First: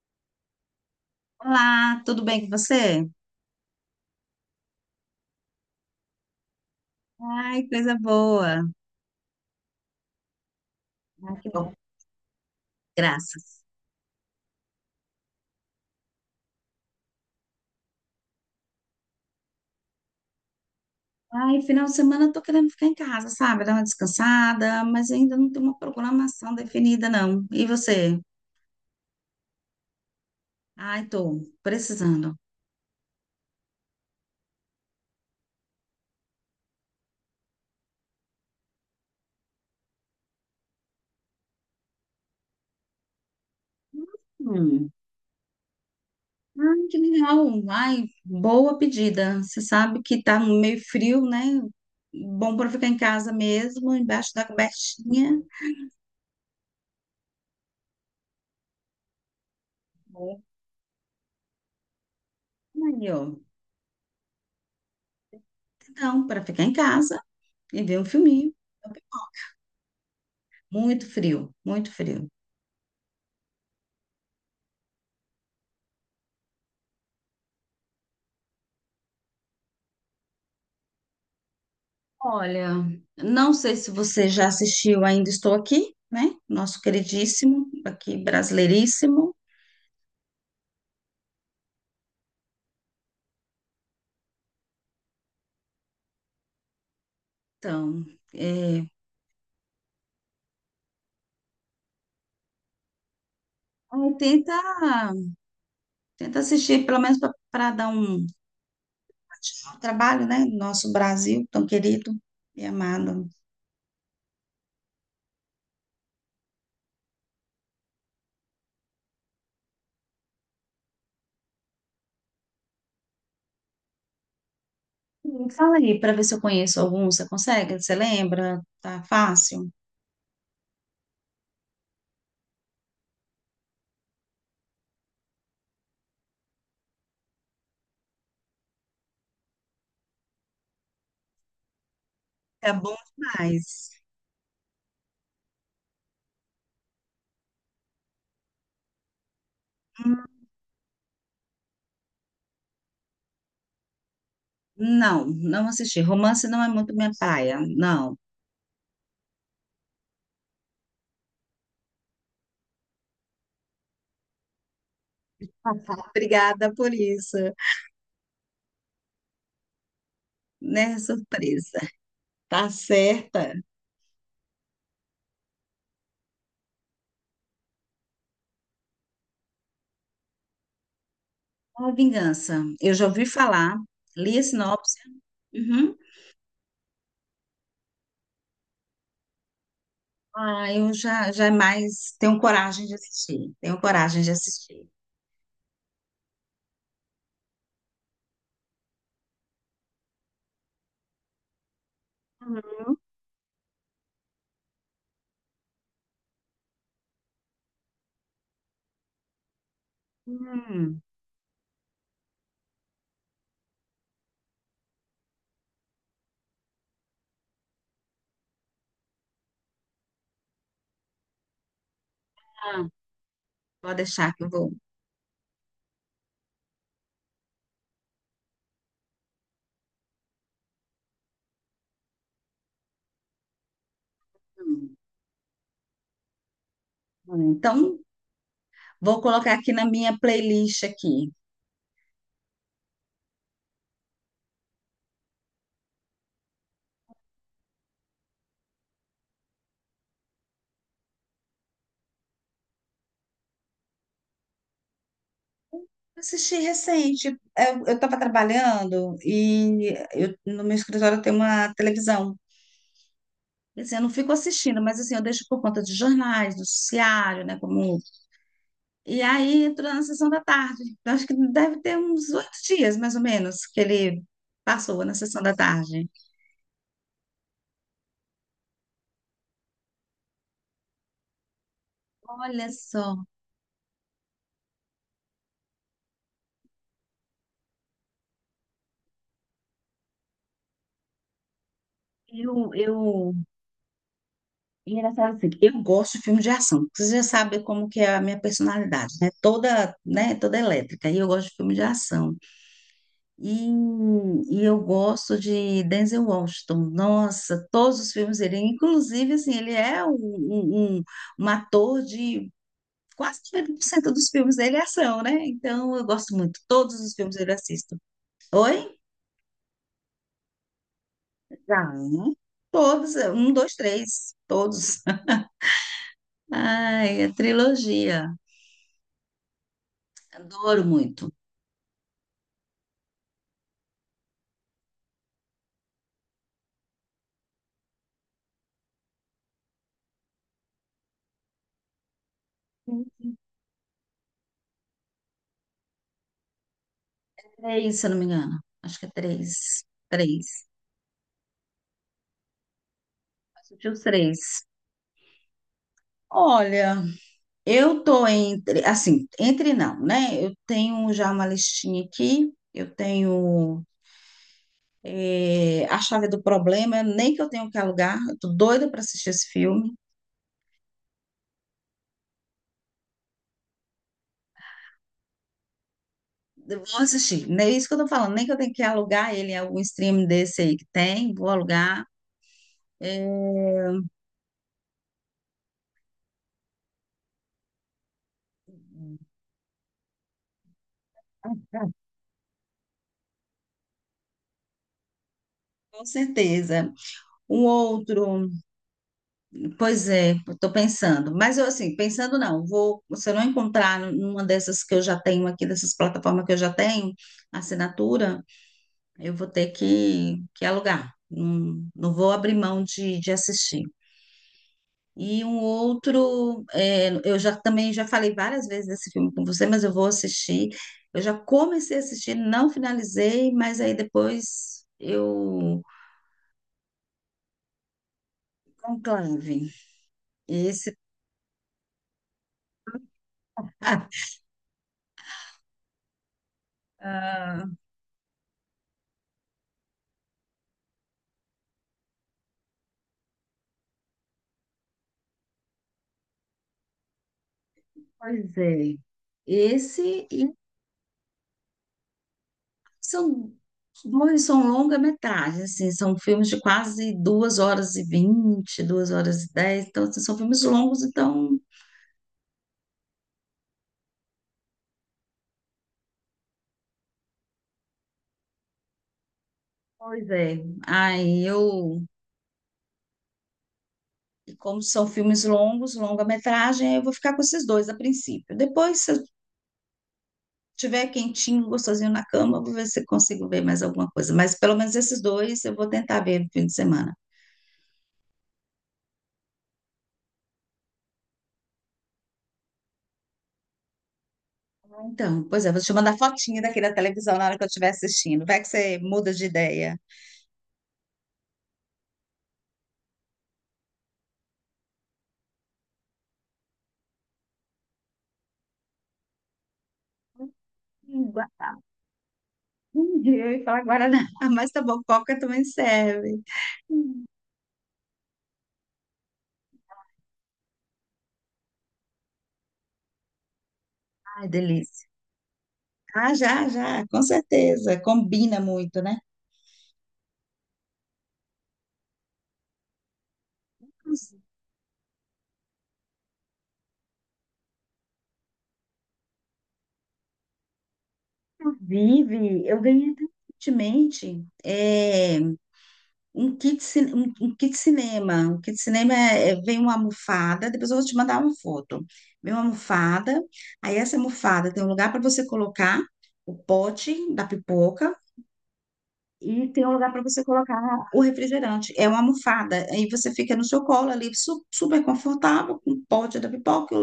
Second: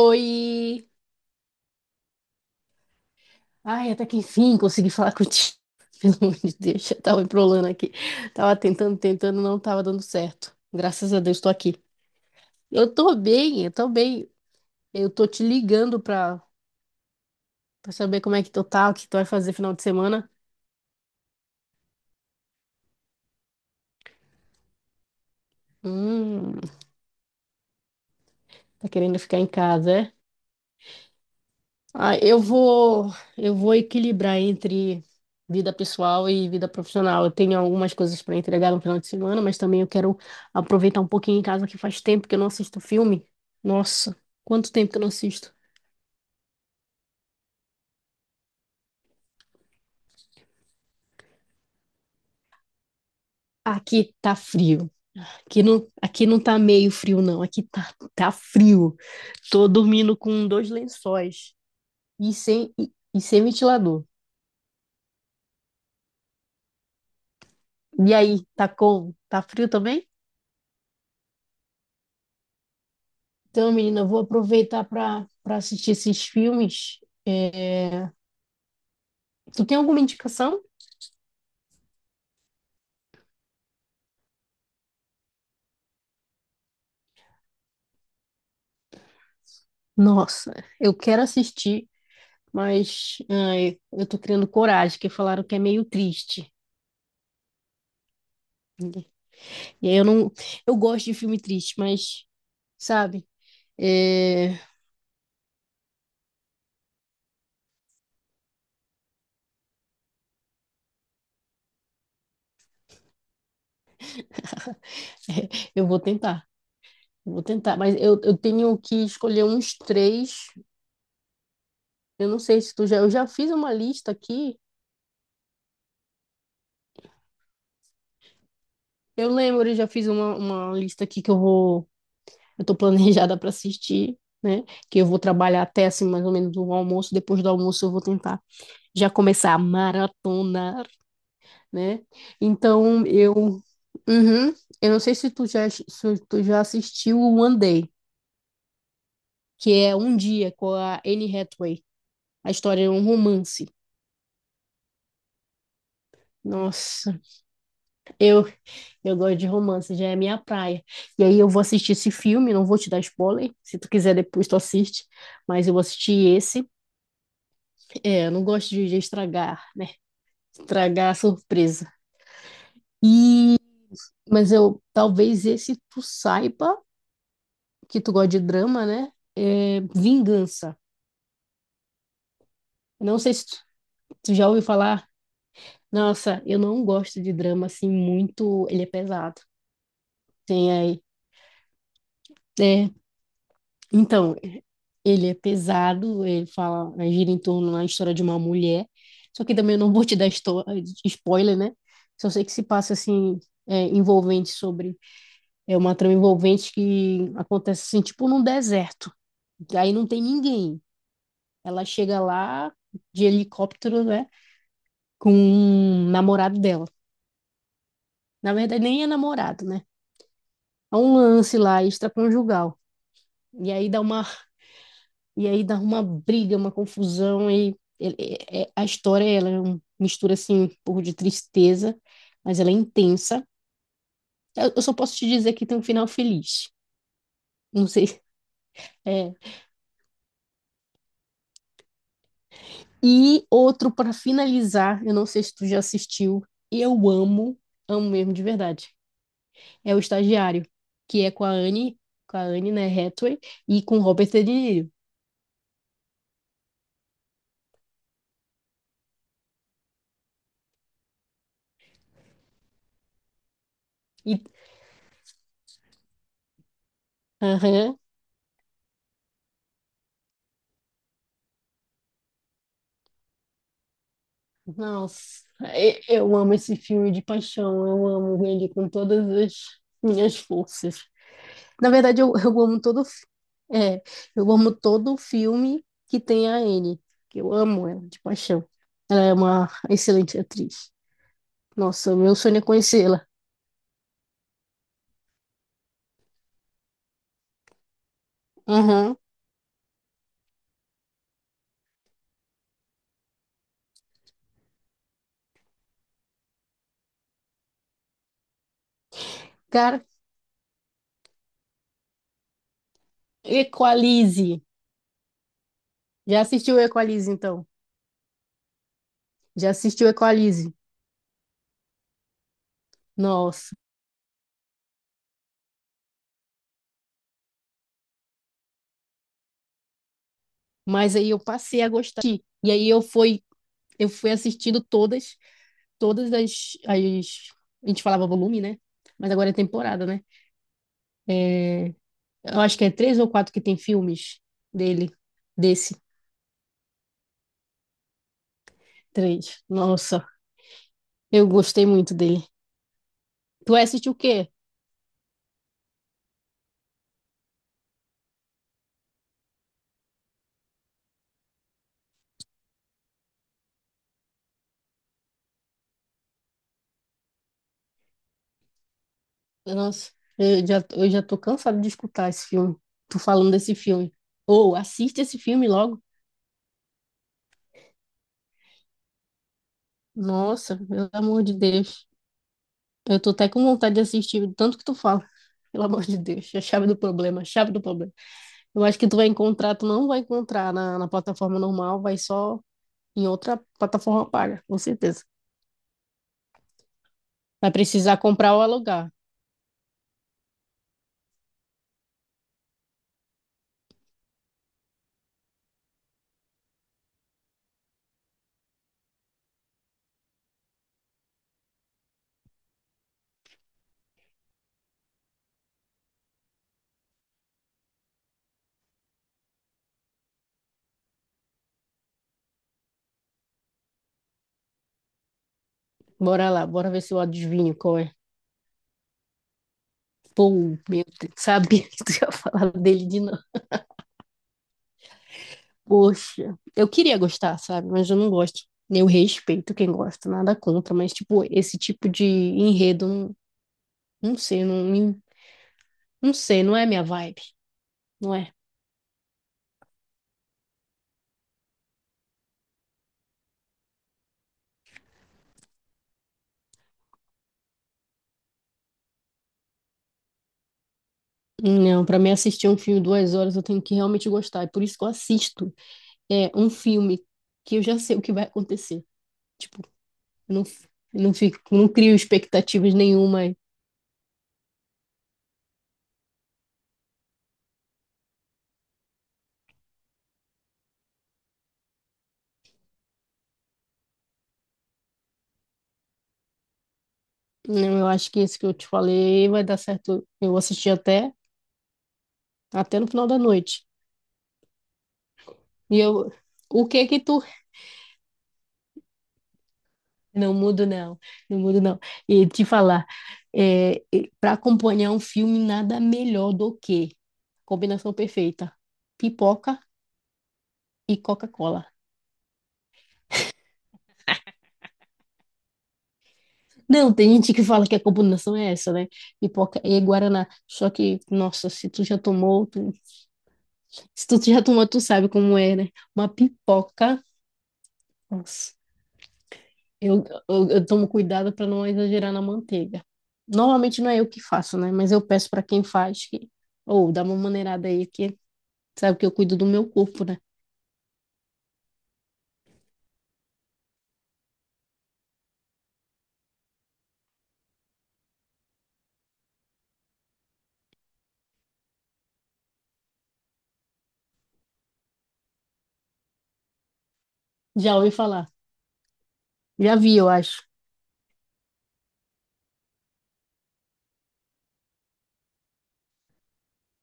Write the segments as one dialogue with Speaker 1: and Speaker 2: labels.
Speaker 1: Oi!
Speaker 2: Olá, tudo bem com você?
Speaker 1: Ai, até que enfim consegui falar contigo. Pelo amor de Deus, eu tava embrolando
Speaker 2: Ai,
Speaker 1: aqui.
Speaker 2: coisa
Speaker 1: Tava
Speaker 2: boa.
Speaker 1: tentando, tentando, não tava dando certo. Graças a
Speaker 2: Ai,
Speaker 1: Deus, tô
Speaker 2: que bom,
Speaker 1: aqui. Eu tô
Speaker 2: graças.
Speaker 1: bem, eu tô bem. Eu tô te ligando pra saber como é que tu tá, o que tu vai fazer final de semana.
Speaker 2: Ai, final de semana eu tô querendo ficar em casa, sabe? Dar uma descansada, mas ainda não tem uma programação
Speaker 1: Hum,
Speaker 2: definida, não. E você?
Speaker 1: tá querendo ficar em casa, é?
Speaker 2: Ai, tô
Speaker 1: Ah,
Speaker 2: precisando.
Speaker 1: eu vou equilibrar entre vida pessoal e vida profissional. Eu tenho algumas coisas para entregar no final de semana, mas também eu quero aproveitar um pouquinho em casa que faz tempo que eu não assisto filme. Nossa, quanto tempo
Speaker 2: Hum.
Speaker 1: que eu não assisto?
Speaker 2: Ai, que legal. Ai, boa pedida. Você sabe que tá meio frio, né? Bom para ficar em casa mesmo,
Speaker 1: Aqui
Speaker 2: embaixo
Speaker 1: tá
Speaker 2: da
Speaker 1: frio.
Speaker 2: cobertinha.
Speaker 1: Aqui não tá meio frio, não. Aqui tá frio. Tô dormindo
Speaker 2: Bom.
Speaker 1: com dois lençóis e sem, e,
Speaker 2: Aí,
Speaker 1: e
Speaker 2: ó.
Speaker 1: sem ventilador.
Speaker 2: Então, para ficar em casa e ver um
Speaker 1: E aí,
Speaker 2: filminho.
Speaker 1: tá como? Tá frio também?
Speaker 2: Muito frio, muito frio.
Speaker 1: Então, menina, eu vou aproveitar para assistir esses filmes. É, Tu tem alguma indicação?
Speaker 2: Olha, não sei se você já assistiu Ainda Estou Aqui, né? Nosso queridíssimo, aqui brasileiríssimo.
Speaker 1: Nossa, eu quero assistir, mas ai, eu tô criando coragem, que falaram que é meio triste.
Speaker 2: Então, é,
Speaker 1: E aí eu não, eu gosto de filme triste, mas sabe,
Speaker 2: aí tenta,
Speaker 1: é,
Speaker 2: tenta assistir, pelo menos para um trabalho, né? Nosso Brasil tão querido e amado.
Speaker 1: eu vou tentar, eu vou tentar. Mas eu tenho que escolher uns três. Eu não sei se tu já, eu já fiz uma lista aqui.
Speaker 2: Fala aí para ver se eu conheço algum. Você consegue? Você lembra? Tá
Speaker 1: Eu lembro,
Speaker 2: fácil?
Speaker 1: eu já fiz uma lista aqui que eu estou planejada para assistir, né? Que eu vou trabalhar até assim, mais ou menos o almoço. Depois do almoço, eu vou tentar já começar a maratonar, né?
Speaker 2: É bom
Speaker 1: Então, eu.
Speaker 2: demais.
Speaker 1: Uhum. Eu não sei se tu já assistiu o One Day, que é Um Dia com a Anne Hathaway. A história é um romance.
Speaker 2: Não, não assisti. Romance não é muito minha
Speaker 1: Nossa,
Speaker 2: praia, não.
Speaker 1: eu eu gosto de romance, já é minha praia. E aí eu vou assistir esse filme, não vou te dar spoiler, se tu quiser depois tu assiste, mas eu vou assistir esse.
Speaker 2: Obrigada por isso,
Speaker 1: Eu não gosto de estragar, né?
Speaker 2: né?
Speaker 1: Estragar a
Speaker 2: Surpresa.
Speaker 1: surpresa.
Speaker 2: Tá
Speaker 1: E,
Speaker 2: certa.
Speaker 1: mas eu, talvez esse tu saiba, que tu gosta de drama, né? É Vingança.
Speaker 2: A vingança. Eu já
Speaker 1: Não
Speaker 2: ouvi
Speaker 1: sei se tu,
Speaker 2: falar,
Speaker 1: tu
Speaker 2: li a
Speaker 1: já ouviu
Speaker 2: sinopse.
Speaker 1: falar.
Speaker 2: Uhum.
Speaker 1: Nossa, eu não gosto de drama assim muito. Ele é pesado. Tem
Speaker 2: Ah, eu
Speaker 1: aí.
Speaker 2: já, já é mais tenho coragem
Speaker 1: É,
Speaker 2: de assistir. Tenho coragem de
Speaker 1: então,
Speaker 2: assistir.
Speaker 1: ele é pesado, ele fala, gira em torno da história de uma mulher. Só que também eu não vou te dar spoiler, né? Só sei que se passa assim, é, envolvente sobre É uma trama envolvente que acontece assim, tipo num deserto. Aí não tem ninguém.
Speaker 2: Hum,
Speaker 1: Ela chega lá de helicóptero, né? Com um namorado dela. Na verdade, nem é namorado, né? Há um lance lá extraconjugal.
Speaker 2: tá.
Speaker 1: E aí
Speaker 2: Pode
Speaker 1: dá uma,
Speaker 2: deixar que eu vou.
Speaker 1: e aí dá uma briga, uma confusão. A história ela mistura assim, um pouco de tristeza, mas ela é intensa. Eu só
Speaker 2: Hum.
Speaker 1: posso te dizer que tem um final feliz.
Speaker 2: Hum,
Speaker 1: Não
Speaker 2: então,
Speaker 1: sei.
Speaker 2: vou
Speaker 1: É,
Speaker 2: colocar aqui na minha playlist aqui.
Speaker 1: E outro para finalizar, eu não sei se tu já assistiu, eu amo, amo mesmo de verdade. É o Estagiário, que é com a Anne, né, Hathaway, e com Robert De Niro.
Speaker 2: Assisti recente. Eu estava trabalhando e no meu escritório tem uma televisão. Assim, eu não fico
Speaker 1: E,
Speaker 2: assistindo, mas assim, eu deixo por conta de jornais, do noticiário, né?
Speaker 1: aham,
Speaker 2: Como... E aí entro na sessão da tarde. Eu acho que deve ter uns oito dias, mais ou menos, que ele passou na
Speaker 1: nossa,
Speaker 2: sessão da tarde.
Speaker 1: eu amo esse filme de paixão, eu amo ele com todas as minhas forças. Na verdade, eu
Speaker 2: Olha
Speaker 1: amo todo,
Speaker 2: só,
Speaker 1: é, eu amo todo filme que tem a Anne, que eu amo ela de paixão. Ela é uma excelente atriz. Nossa, meu sonho é
Speaker 2: eu,
Speaker 1: conhecê-la.
Speaker 2: eu... e engraçado assim, eu gosto de filme de ação. Você já sabe como que é a minha personalidade,
Speaker 1: Aham.
Speaker 2: né? Toda, né? Toda elétrica. E eu gosto de filme de ação. E, e eu gosto de Denzel Washington. Nossa, todos os filmes dele. Inclusive, assim, ele
Speaker 1: Cara,
Speaker 2: é um, um, um- um ator de quase 90% dos filmes
Speaker 1: Equalize.
Speaker 2: dele é ação, né? Então, eu gosto
Speaker 1: Já
Speaker 2: muito.
Speaker 1: assistiu
Speaker 2: Todos os
Speaker 1: Equalize,
Speaker 2: filmes dele eu
Speaker 1: então?
Speaker 2: assisto. Oi?
Speaker 1: Já assistiu Equalize?
Speaker 2: Já, né? Todos. Um, dois,
Speaker 1: Nossa.
Speaker 2: três. Todos. Ai, a trilogia. Adoro
Speaker 1: Mas aí
Speaker 2: muito.
Speaker 1: eu passei a gostar. E aí eu fui assistindo todas as— a gente falava volume, né? Mas agora é temporada, né? É, eu acho que é três ou quatro que tem filmes dele, desse.
Speaker 2: Três, se eu não me engano. Acho que é
Speaker 1: Três.
Speaker 2: três.
Speaker 1: Nossa,
Speaker 2: Três.
Speaker 1: eu gostei muito dele. Tu vai
Speaker 2: Assisti os
Speaker 1: assistir o quê?
Speaker 2: três. Olha. Eu tô entre, assim, entre não, né? Eu tenho já uma listinha aqui, eu tenho A Chave do Problema, nem que eu tenho que alugar, eu tô doida para assistir esse filme.
Speaker 1: Nossa, eu já tô cansada de escutar esse filme. Tu falando desse filme. Ou assiste esse filme logo.
Speaker 2: Eu vou assistir, não é isso que eu tô falando, nem que eu tenho que alugar ele em algum stream desse
Speaker 1: Nossa,
Speaker 2: aí que
Speaker 1: pelo
Speaker 2: tem,
Speaker 1: amor
Speaker 2: vou
Speaker 1: de
Speaker 2: alugar.
Speaker 1: Deus. Eu tô até com vontade de assistir, de tanto que tu fala. Pelo amor de Deus, a chave do problema, a chave do problema. Eu acho que tu vai encontrar, tu não vai encontrar na plataforma normal, vai só em outra plataforma paga, com certeza.
Speaker 2: Com certeza. Um
Speaker 1: Vai precisar
Speaker 2: outro,
Speaker 1: comprar ou alugar.
Speaker 2: pois é, estou pensando, mas eu assim, pensando não, vou, se eu não encontrar numa dessas que eu já tenho aqui, dessas plataformas que eu já tenho, assinatura, eu vou ter que alugar. Não, não vou abrir mão de assistir. E um outro, é, eu já também já falei várias vezes desse filme com você, mas eu vou assistir. Eu já comecei a assistir, não finalizei, mas aí depois eu
Speaker 1: Bora lá, bora ver se eu adivinho qual é.
Speaker 2: conclave.
Speaker 1: Pô,
Speaker 2: Esse,
Speaker 1: meu Deus, sabia que tu ia falar dele de novo.
Speaker 2: ah,
Speaker 1: Poxa, eu queria gostar,
Speaker 2: ah,
Speaker 1: sabe? Mas eu não gosto. Eu respeito quem gosta, nada contra, mas, tipo, esse tipo de enredo, não, não sei, não, não sei, não é minha vibe, não é?
Speaker 2: pois é. Esse e. São dois, são longa-metragem, assim, são filmes de quase duas horas e vinte, duas horas e dez, então assim, são filmes longos, então,
Speaker 1: Não, pra mim assistir um filme 2 horas eu tenho que realmente gostar, é por isso que eu assisto um filme que eu já sei o que vai acontecer. Tipo,
Speaker 2: pois
Speaker 1: eu
Speaker 2: é.
Speaker 1: não, f- eu não
Speaker 2: Aí
Speaker 1: fico, não
Speaker 2: eu,
Speaker 1: crio expectativas nenhuma.
Speaker 2: e como são filmes longos, longa-metragem, aí eu vou ficar com esses dois a princípio. Depois, se eu tiver quentinho, gostosinho na cama, eu vou ver se eu consigo ver mais alguma coisa, mas pelo menos esses dois eu vou tentar ver no fim de semana.
Speaker 1: Não, eu acho que esse que eu te falei vai dar certo. Eu assisti até no final da noite.
Speaker 2: Ah, então, pois é, vou te
Speaker 1: E
Speaker 2: mandar
Speaker 1: eu,
Speaker 2: fotinha daqui
Speaker 1: o
Speaker 2: da
Speaker 1: que que
Speaker 2: televisão
Speaker 1: tu—
Speaker 2: na hora que eu estiver assistindo. Vai que você muda de ideia.
Speaker 1: Não mudo, não. Não mudo, não. E te falar, é, para acompanhar um filme, nada melhor do que combinação perfeita: pipoca e Coca-Cola.
Speaker 2: Entendi. Eu ia falar Guaraná, mas tá bom, Coca também serve.
Speaker 1: Não,
Speaker 2: Hum.
Speaker 1: tem gente que fala que a combinação é essa, né? Pipoca e Guaraná. Só que, nossa, se tu já tomou, tu- se
Speaker 2: Ai,
Speaker 1: tu já tomou, tu
Speaker 2: delícia.
Speaker 1: sabe como é, né? Uma
Speaker 2: Ah, já, já,
Speaker 1: pipoca,
Speaker 2: com certeza. Combina
Speaker 1: nossa,
Speaker 2: muito, né?
Speaker 1: Eu tomo cuidado para não exagerar na manteiga. Normalmente não é eu que faço, né? Mas eu peço para quem faz que, ou dá uma maneirada aí que sabe que eu cuido do meu corpo, né?
Speaker 2: Inclusive, eu ganhei até recentemente um kit, um kit cinema. Um kit cinema vem uma almofada, depois eu vou te mandar uma foto. Vem uma almofada, aí essa almofada tem um lugar para você colocar o pote da
Speaker 1: Já ouvi
Speaker 2: pipoca,
Speaker 1: falar.
Speaker 2: e tem um
Speaker 1: Já
Speaker 2: lugar
Speaker 1: vi,
Speaker 2: para
Speaker 1: eu
Speaker 2: você
Speaker 1: acho.
Speaker 2: colocar o refrigerante. É uma almofada. Aí você fica no seu colo ali, super confortável, com o pote da pipoca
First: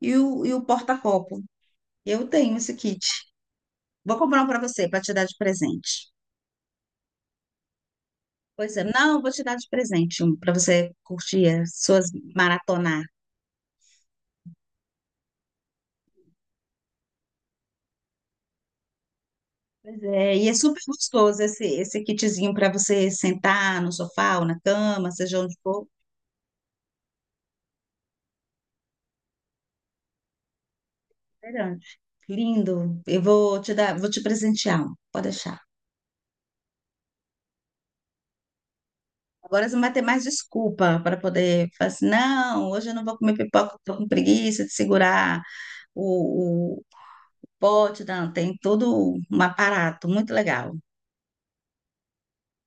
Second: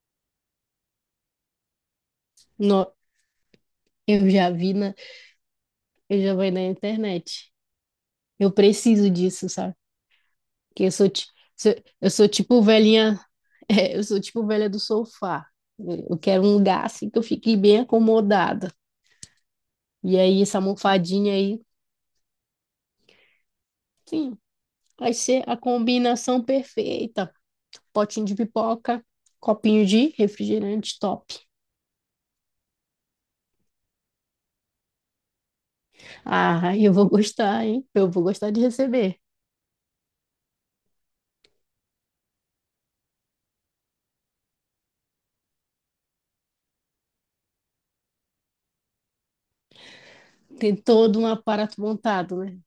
Speaker 2: e o porta-copo. Eu tenho esse
Speaker 1: No,
Speaker 2: kit. Vou
Speaker 1: eu
Speaker 2: comprar um
Speaker 1: já
Speaker 2: para
Speaker 1: vi
Speaker 2: você,
Speaker 1: na,
Speaker 2: para te dar de presente.
Speaker 1: eu já vi na internet. Eu
Speaker 2: Pois é,
Speaker 1: preciso
Speaker 2: não, eu vou te
Speaker 1: disso,
Speaker 2: dar de
Speaker 1: sabe?
Speaker 2: presente um para
Speaker 1: Porque
Speaker 2: você curtir as
Speaker 1: sou- eu
Speaker 2: suas
Speaker 1: sou tipo
Speaker 2: maratonar.
Speaker 1: velhinha, eu sou tipo velha do sofá. Eu quero um lugar assim que eu fique bem acomodada.
Speaker 2: Pois
Speaker 1: E
Speaker 2: é,
Speaker 1: aí
Speaker 2: e é
Speaker 1: essa
Speaker 2: super
Speaker 1: almofadinha
Speaker 2: gostoso
Speaker 1: aí,
Speaker 2: esse, esse kitzinho para você sentar no
Speaker 1: sim,
Speaker 2: sofá ou na cama,
Speaker 1: vai
Speaker 2: seja
Speaker 1: ser
Speaker 2: onde
Speaker 1: a
Speaker 2: for.
Speaker 1: combinação perfeita. Potinho de pipoca, copinho de refrigerante top.
Speaker 2: Refrigerante. Lindo. Eu vou te dar, vou te presentear. Um. Pode deixar.
Speaker 1: Ah, eu vou gostar, hein? Eu vou gostar de receber.
Speaker 2: Agora você não vai ter mais desculpa para poder falar assim, não, hoje eu não vou comer pipoca, estou com preguiça de segurar o pote, não, tem todo um aparato muito legal.
Speaker 1: Tem todo um aparato montado, né?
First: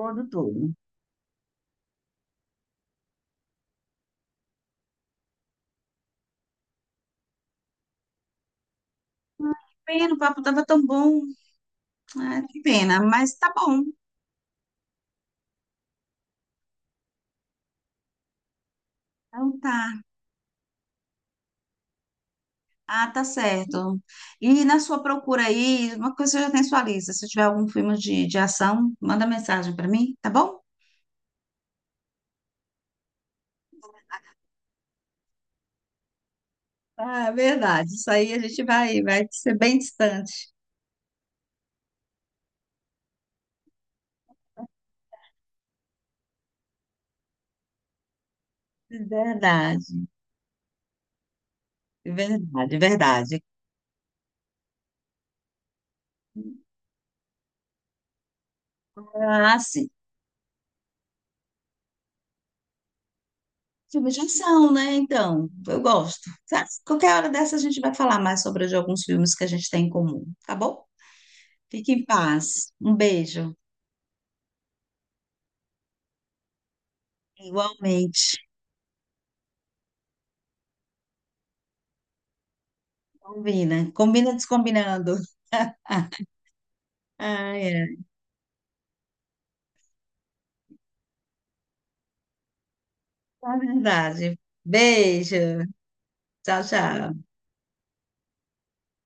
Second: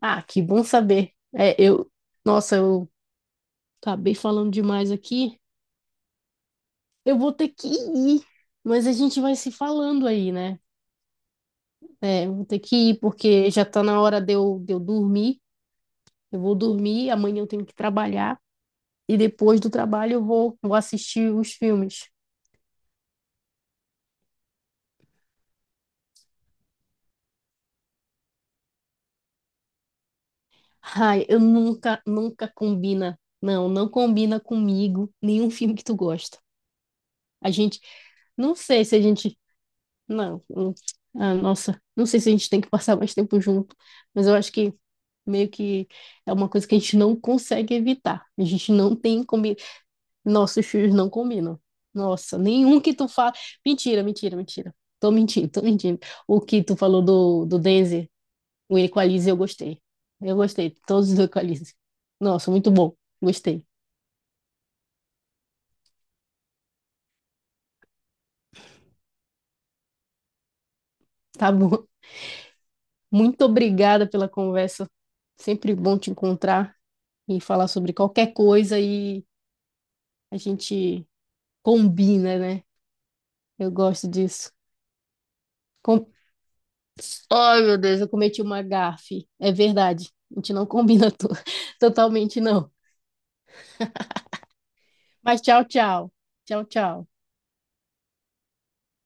Speaker 1: Ah, que bom
Speaker 2: tudo.
Speaker 1: saber. Nossa, eu acabei falando demais aqui. Eu vou ter que ir, mas a gente vai se falando
Speaker 2: Pena, o
Speaker 1: aí,
Speaker 2: papo
Speaker 1: né?
Speaker 2: tava tão bom.
Speaker 1: Eu
Speaker 2: Ah,
Speaker 1: vou ter
Speaker 2: que
Speaker 1: que ir
Speaker 2: pena, mas
Speaker 1: porque
Speaker 2: tá
Speaker 1: já tá
Speaker 2: bom.
Speaker 1: na hora de eu dormir. Eu vou dormir, amanhã eu tenho que trabalhar e
Speaker 2: Então
Speaker 1: depois do
Speaker 2: tá.
Speaker 1: trabalho eu vou assistir os filmes.
Speaker 2: Ah, tá certo. E na sua procura aí, uma coisa que você já tem sua lista. Se tiver algum filme de ação, manda mensagem para mim, tá bom?
Speaker 1: Ai, eu nunca, nunca combina. Não, não combina comigo nenhum filme que tu gosta.
Speaker 2: Ah, é
Speaker 1: A gente,
Speaker 2: verdade. Isso aí a
Speaker 1: não
Speaker 2: gente
Speaker 1: sei se a
Speaker 2: vai, vai
Speaker 1: gente,
Speaker 2: ser bem
Speaker 1: não,
Speaker 2: distante.
Speaker 1: ah, nossa, não sei se a gente tem que passar mais tempo junto, mas eu acho que meio que é uma coisa que a gente não consegue evitar. A gente não tem combi—
Speaker 2: Verdade.
Speaker 1: Nossos filmes não combinam. Nossa,
Speaker 2: Verdade,
Speaker 1: nenhum que tu fala.
Speaker 2: verdade.
Speaker 1: Mentira, mentira, mentira. Tô mentindo, tô mentindo. O que tu falou do Denzel, o Equalize eu
Speaker 2: Ah,
Speaker 1: gostei.
Speaker 2: sim.
Speaker 1: Eu gostei. Todos do Equalize. Nossa, muito bom. Gostei.
Speaker 2: Filmes de ação, né? Então, eu gosto. Sabe? Qualquer hora dessa a gente vai falar mais sobre de alguns filmes que a gente tem em comum, tá bom?
Speaker 1: Tá bom.
Speaker 2: Fique em paz. Um
Speaker 1: Muito
Speaker 2: beijo.
Speaker 1: obrigada pela conversa. Sempre bom te encontrar e falar sobre
Speaker 2: Igualmente.
Speaker 1: qualquer coisa e a gente combina, né? Eu
Speaker 2: Combina.
Speaker 1: gosto
Speaker 2: Combina
Speaker 1: disso.
Speaker 2: descombinando.
Speaker 1: Com—
Speaker 2: Ai,
Speaker 1: Ai, meu
Speaker 2: é.
Speaker 1: Deus, eu cometi uma gafe. É verdade. A gente não combina totalmente, não.
Speaker 2: Tá verdade.
Speaker 1: Mas tchau,
Speaker 2: Beijo.
Speaker 1: tchau.
Speaker 2: Tchau,
Speaker 1: Tchau, tchau.
Speaker 2: tchau.